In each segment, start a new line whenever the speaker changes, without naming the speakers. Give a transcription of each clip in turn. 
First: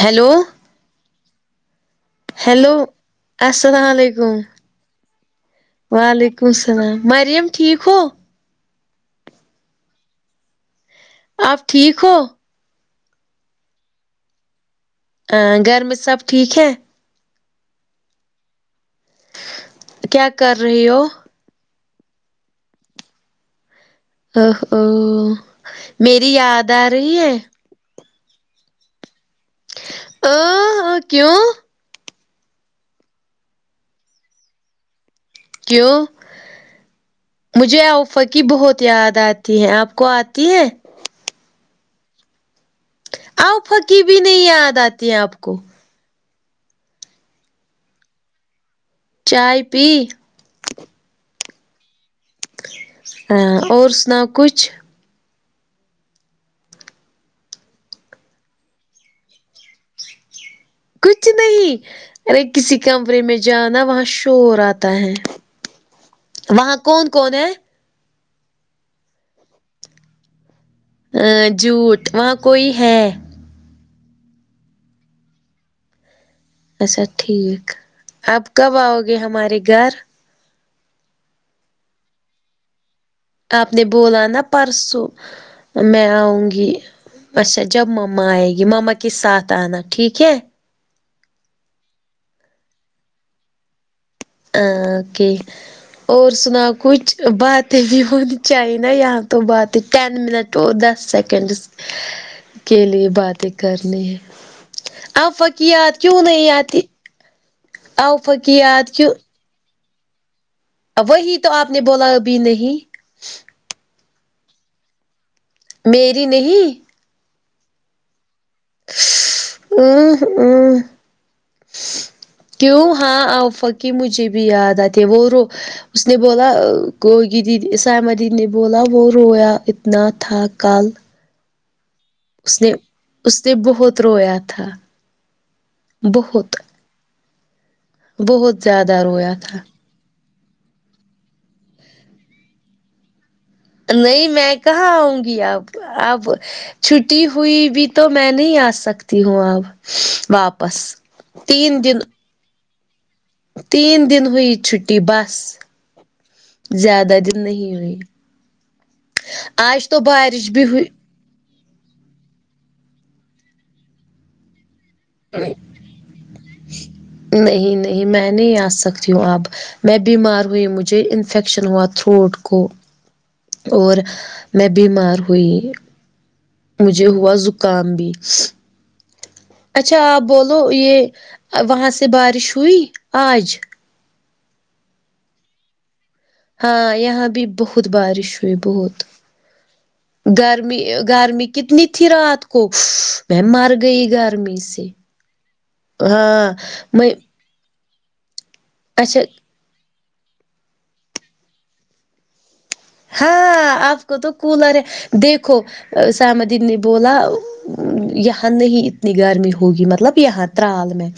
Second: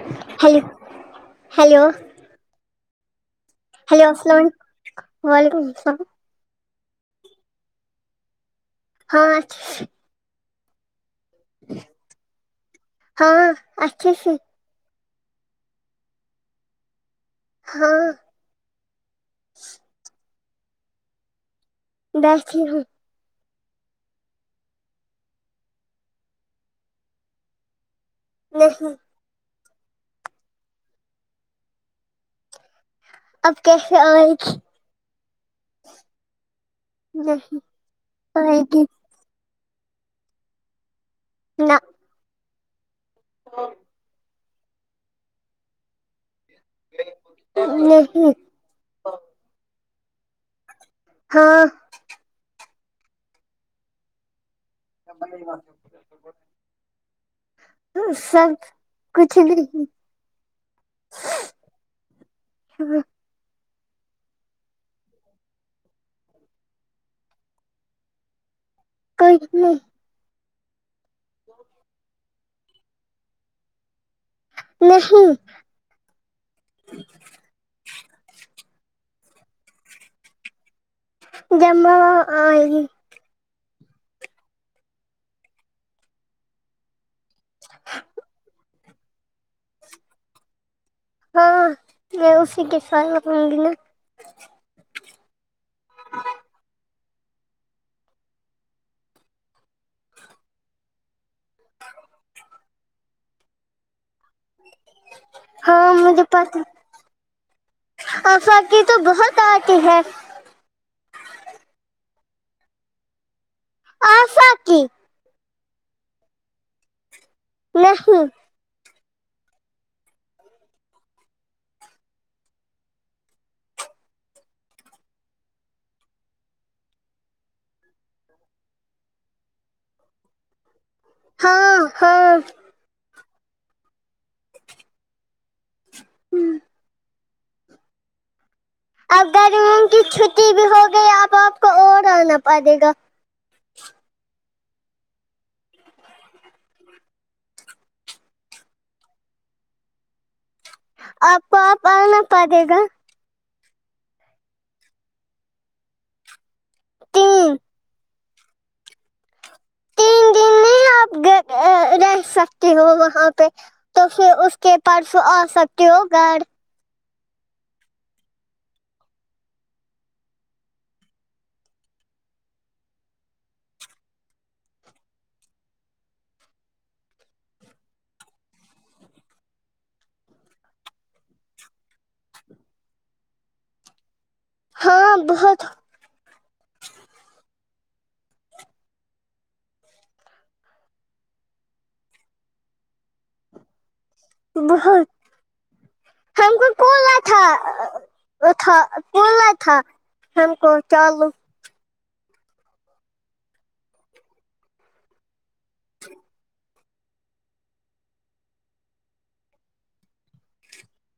Hello
hello
hello
hello
السلاوعلیکم
السلام وعلیکم السلام
وعلیکم کم وسلام مریم ٹھیک ہو
ہاں
آپ ٹھیک ہو
ہاں اچھی سی
اں گھر میں سب ٹھیک ہے
ہاں
کیا کر رہی ہو
بیٹھی ہوں
او ہ او میری یاد آ رہی ہے
نہیں
اں ہ کیوں
اب کیسے آےگی
کیوں
نہیں
مجھے اوفق کی
آئے
بہت
گی
یاد آت تی ہیں آپ کو آتی ہے
نہ
اوفق کی بھی نہیں یاد آتی آپ کو
نہیں
چائے پی
ہاں
ہاں اور سناؤ کچھ
[inaudible] تو سب کچھ نہیں
کچھ نہیں ارے کسی
ہاں
کمرے میں جانا وہاں شور آتا ہے وہاں کون کون ہے
کوئی نہیں
ہاں جوٹ وہاں کوئی ہے
نہیں
اچھا ٹھیک آپ کب آؤ گے ہمارے گھر
جب میں وہاں آونگی
آپ نے بولا نا پرسوں میں آؤں گی اچھا جب مما آئے گی مما کے ساتھ آنا ٹھیک ہے
ہاں میں اسی کے ساتھ رھوں گی نا
ہ اوکے اور سنا کچھ باتیں بھی ہونی چاہی نا یہاں تو باتیں ٹین منٹ تو دس سیکنڈس کے لیے باتیں کرنی ہے اوفق کی یاد کیوں نہیں آتی آفا
اوفق کی
یاد
تو بہت آتی ہے
اب وہی تو آپ نے بولا ابھی نہیں
آفق کی
میری نہیں
نہیں
ش ام ہ ش کیوں ہاں آوفق کی مجھے بھی یاد آتی وہ رو اس نے بولا گوگی دید سایمہ دیدی نے بولا وہ رویا اتنا تھا کل
ہاں ہاں
اس نے اس نے بہت رویا تھا بہت بہت زیادہ
اب
رویا تھا
گرمیوں کی چھٹی بھی ہوگئی اب آپ کو اور آنا پڑے گا
نہیں میں کہاں آؤں گی اب اب چھٹی ہوئی بھی تو میں نہیں آ سکتی ہوں اب واپ
آپ کو اب آنا پڑے گا
تین دن ہوئی چھٹی بس زیادہ دن
تین
نہیں ہوئی آج تو
تین
بارش
دن
بھی ہوی
نہیں رہ سکتی ہو وہاں پہ تو پھر اس کے پرسوں آسکتے ہو گھر
نہیں نہیں میں نہیں آ سکتی ہوں اب میں بیمار ہوئی مجھے انفیکشن ہوا تھروٹ کو اور میں بیمار ہوئی مجھے ہوا زکام بھی اچھا آپ بولو یہ وہاں سے بارش ہوئی آج
ہاں بہت
ہاں یہاں بھی بہت بارش ہوئی بہت گرمی گرمی کتنی تھی رات کو میں مر گئی گھر
بہت ہم کو
میں
کھولنا تھا وہ تھا
اچھا
کنا تھا ہم کو چالو
ہاں آپ کو تو کولر ہے دیکھو سمدین نے بولا یہاں نہیں اتنی گرمی ہوگی مطلب یہاں ترال میں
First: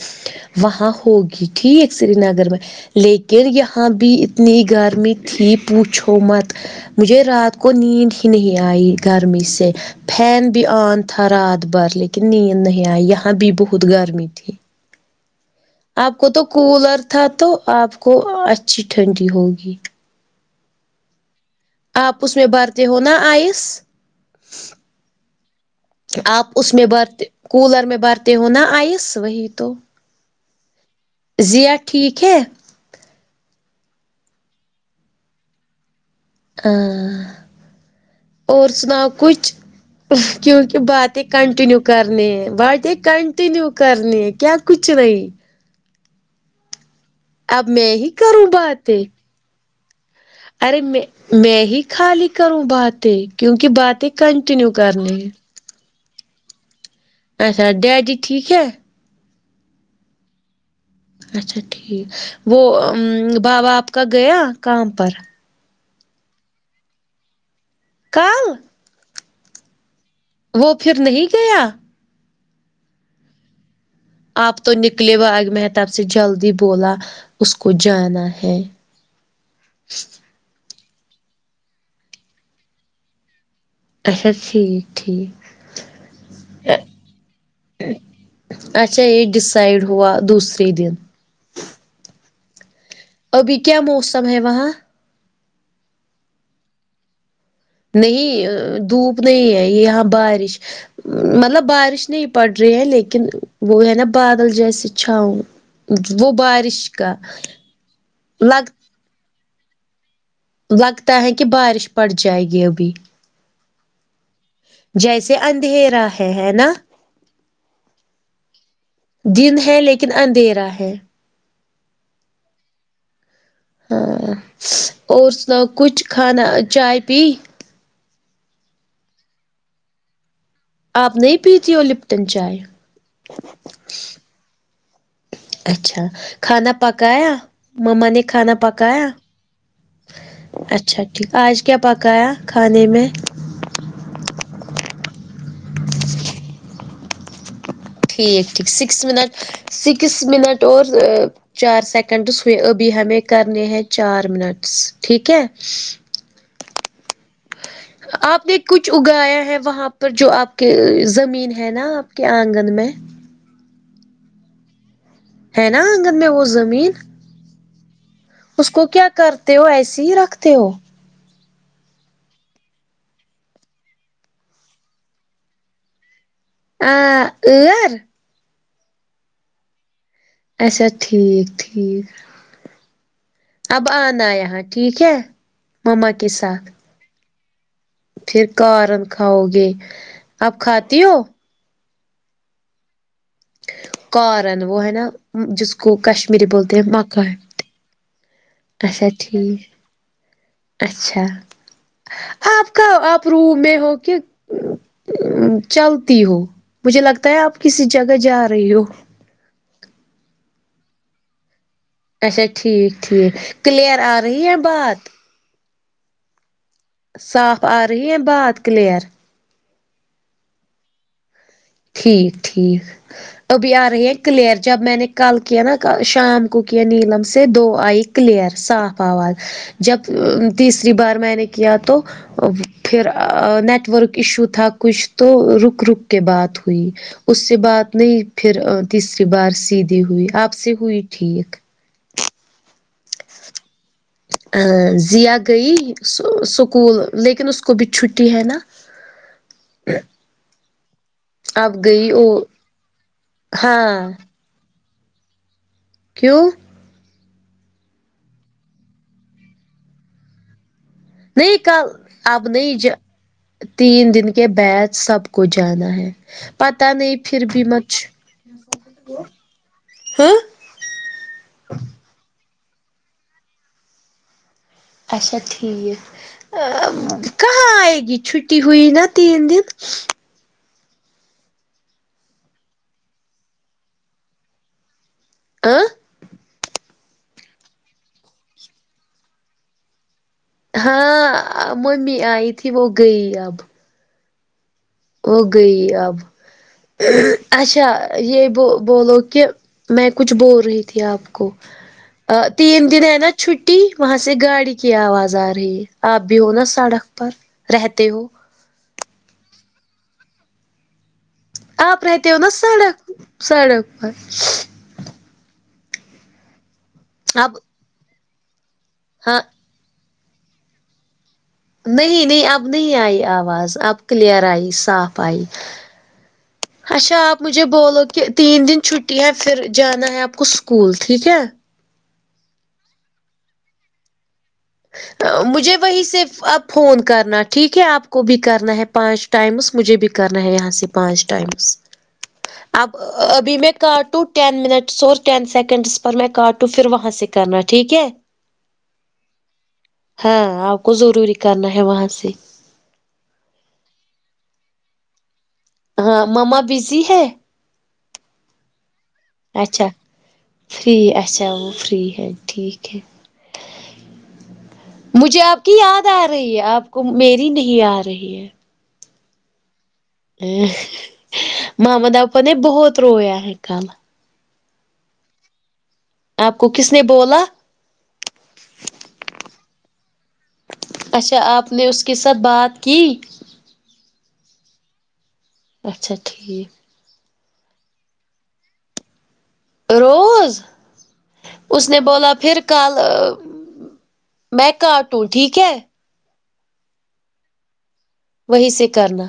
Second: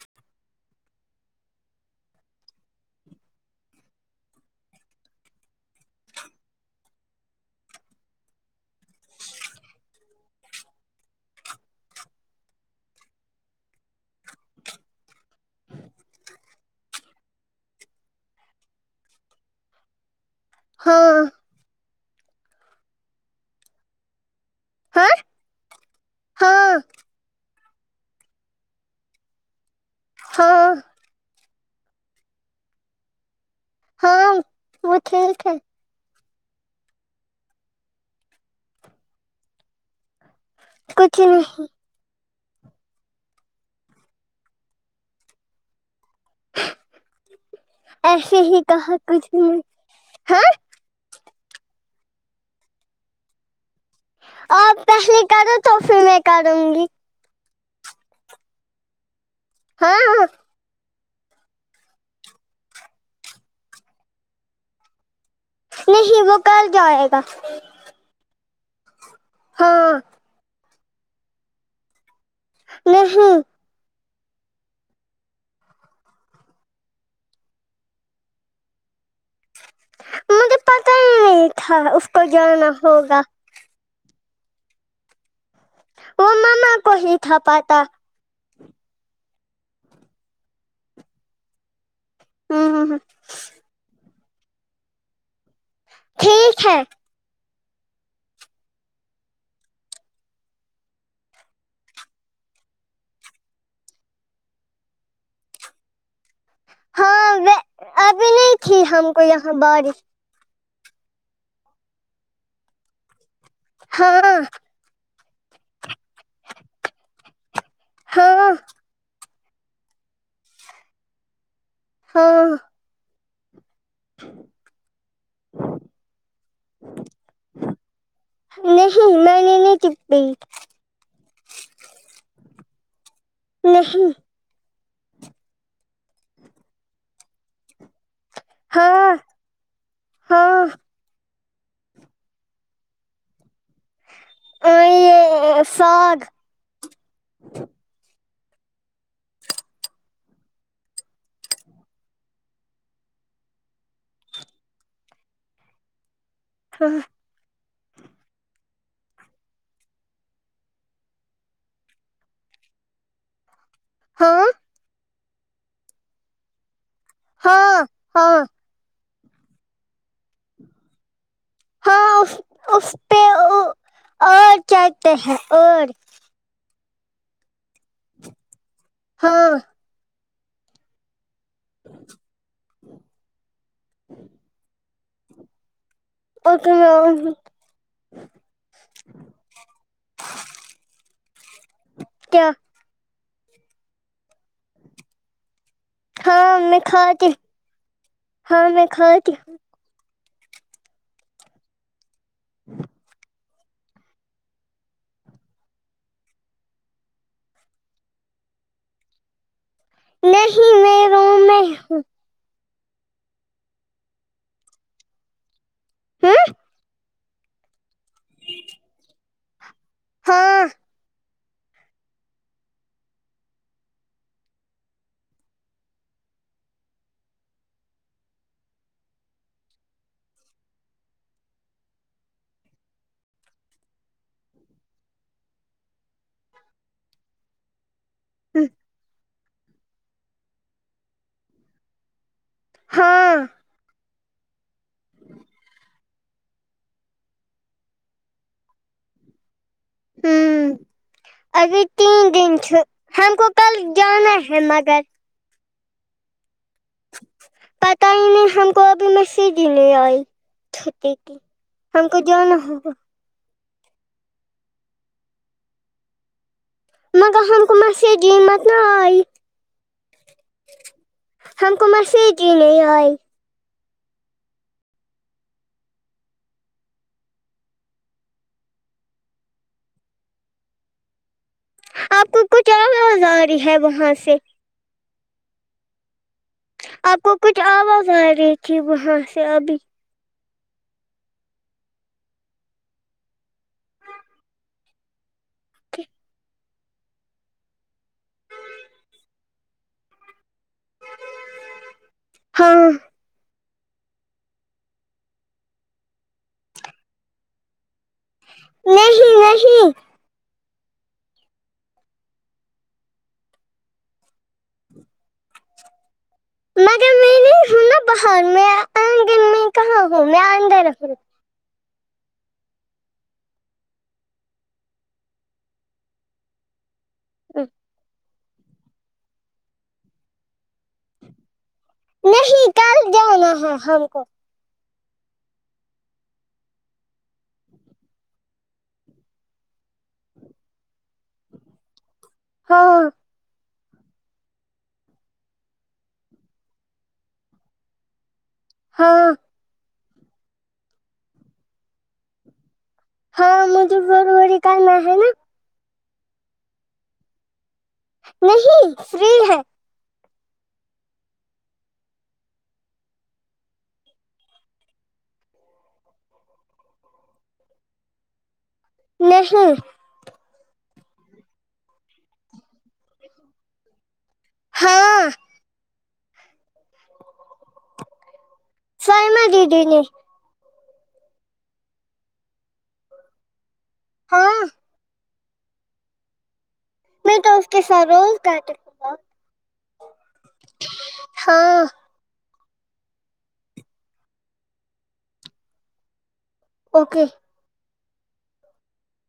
وہاں ہوگی ٹھیک سری نگر میں لیکن یہاں بھی اتنی گرمی تھی پوچھو مت مجھے رات کو نیند ہی نہیں آئی گرمی سے فین بھی آن تھا رات بھر لیکن نیند نہیں آئی یہاں بھی بہت گرمی تھی [unintelligible] آپ کو تو کولر تھا تو آپ کو اچھی ٹھنڈی ہوگی
ہاں
آپ اس میں بھرتے ہو نا آئس
ہاں
آپ اس
ہاں
میں بر کولر میں برتے ہو نا آئس وہی تو
ہاں
زیئہ ٹھیک ہے
ہاں وہ کھیل تھ
ہاں اور سناؤ کچھ کیونکہ کہ
کچھ
باتیں
نہیں
کنٹینیو کرنی ہے باتیں کنٹینیو کرنی ہے کیا کچھ نہیں اب میں
ایسے
کروں
ہی کہا
باتیں
کچھ نہیں ہاں
ارے میں میں ہی خالی کروں باتیں کیونکہ باتیں کنٹینیو
آپ
کرنی
پہلے
ہے
کرو تو فھر میںے کروں گی
اچھا ڈیڈی ٹھیک ہے
ہاں ہ
اچھا ٹھیک وہ بابا آپ کا گیا کام پر
نہیں وہ کل جائے گا
کل
ہاں
وہ پھر نہیں گیا
نہیں
آپ تو نکلے باگ محتاب سے جلدی بولا اس کو جانا ہے
مجھے پتا ہی نہیں تھا اس کو جانا ہوگا
اچھا ٹھیک ٹھیک
وہ ماما کو ہی تھا پاتا
اچھا یہ ڈسائڈ ہوا دوسرے دن
ہوں ہوں ہم
ابھی کیا موسم ہے وہاں
ٹھیک ہے
نہیں دھوپ نہیں ہے یہ یہاں بارش مطلب بارش نہیں پڑ رہی ہے لیکن وہ ہے نا بادل جیسی چھاؤں وہ بارش کا
ہاں ابھی نہیں
لگ
تھی ہم کو یہاں بارش
لگتا ہے کہ بارش پڑ جائے گی ابھی
ہاں
جیسے اندھیرا ہے ہے نا
ہاں
دن ہے لیکن اندھیرا ہے
ہاں
ہاں اور سناؤ کچھ کھانا چائے پی
نہیں میں نے نہیں پی
آپ نہیں پیتی ہو لپٹن چائے
نہیں
اچھا کھانا پکایا مما نے کھانا پکایا
ہاں ہاں
اچھا اچھا ٹھیک آج کیا پکایا کھانے میں
آ، یہ ساگ
ٹھیک ٹھیک سکس منٹ سکس منٹ اور چار سیکنڈس ہوئے ابھی ہمیں کرنے ہیں چار منٹس ٹھیک ہے
[unintelligible]
آپ نے کچھ اگایا ہے وہاں پر جو آپ کے زمین ہے نا آپ کے آنگن میں
ہاں
ہے نا آنگن میں وہ زمین
ہاں ہاں
اس کو کیا کرتے ہو ایسیے ہی رکھتے ہو
ہاں اس اس پڑھ آرٹ کہتے ہیں ارت
آ لر
ہاں
اچھا ٹھیک ٹھیک اب آنا آ یہاں ٹھیک ہے مما کس
اوکے [unintelligible] گ
پھر کارن کھاؤ گے آپ کھاتی ہو
کیا
کارن وہ ہے نا جس کو کشمیری
ہاں
بولتے
میں
ہیں مکا
کھاتی ہاں میں
اچھا
کھاتی
ٹھیک اچھا آپ کہا آپ روم میں ہو کہ چلتی ہو مجھے لگتا ہے آپ کسی جگہ جا رہی ہو
نہیں میں روم میں ہوں
اچھا ٹھیک ٹھیک کلیئر آ رہی ہے بات
ہمم
صاف آ رہی ہے بات کلیئر
ہاں
ٹھیک ٹھیک ابھی آ رہی ہیں کلیئر جب میں نے کل کیا نہ شام کو کیا نیلم سے دو آئ کلیئر صاف آواز جب تیسری بار میں نے کیا تو پھر ا نیٹورک ایشو تھا کچھ تو رک رک کے بات ہوئی اس سے بات نہیں پھر
ہوں،
تیسری بار سیدھی ہوئی آپ سے ہوئی ٹھیک
ہاں
ا ضیاء گئی سکول لیکن اس کو بھی چھٹی ہے نہ [inaudible]
ہوں ابھی
گئی
تین
وہ
دن چٹ ہم کو کل
ہاں
جانا ہے ہے مگر
کیوں
پتا ہی نہیں ہم کو ابھی میسج ہی نہیں آئی چھٹی کی
نہیں کل
ہم کو
اب
جانا
نہیں
ہوگا
جا تین دن کے بعد سب کو جانا ہے پتہ نہیں پھر
مگر
بھی
ہم کو
مچ
میسج ہی مت نہ آئی
ہاں
ہم کو مسیج ہی نہیں آئی
اچھا ٹھیک ا کہاں آئگی چھٹی ہوئی نہ تین دن
آپ کو کچھ آواز آرہی ہے وہاں سے
اں
آپ کو کچھ آواز آ رہی تھی وہاں سے ابھی
ہاں ممی آئی تھی وہ گئی اب وہ گئی
کی۔
اب اچھا یہ بو بولو کہ میں کچھ بول رہی تھی آپ کو تین
ہاں
دن ہے نہ چھٹی وہاں سے گاڑی کی آواز آ رہی ہے آپ بھی ہو نہ سڑک پر رہتے ہو
نہیں نہیں
آپ رہتی ہو نہ سڑک سڑک پر
مگر میں
اب
کیوں نہ بہت باہر میں آئے
ہاں
تم کہاں ہو میں آندر رکھ رہی ہوں
نہیں نہیں اب نہیں آئی آواز اب کلیئر آئی صاف آئی اچھا آپ مجھے بولو کہ تین دن چھٹی ہے پھر جانا ہے آپ کو اسکول ٹھیک ہے
نہیں کل جانا ہے ہم کو
مجھے وہی سے اب فون کرنا ٹھیک ہے آپ کو بھی کرنا ہے پانچ ٹائمس مجھے بھی کرنا ہے یہاں سے پانچ ٹائمس اب
ہاں
ابھی میں کاٹوں ٹین منٹس اور یین سیکنڈس پر میں کاٹوں پھر وہاں سے کرنا ٹھیک ہے
ہاں
ہاں آپ کو ضروری کرنا ہے وہاں سے
ہاں میں تو پھر بڑی کال کرنا ہے نہ
ہاں مما بزی ہے
نہیں فری ہے
اچھا فری اچھا وہ فری ہے ٹھیک ہے مجھے آپ کی یاد آ رہی ہے آپ کو میری نہیں آ رہی ہے
نہیں
ا محمد آپا نے بہت رویا ہے کل
ہاں
آپ کو کس نے بولا
سائمہ دیدی نے
اچھا آپ نے اس کے ساتھ بات کی
ہاں
اچھا ٹھیک
میں تو اس کے ساتھ روز کاٹوں
روز اس
ہاں
نے بولا پھر کل میں کاٹوں ٹھیک ہے
اوکے
وہیں سے کرنا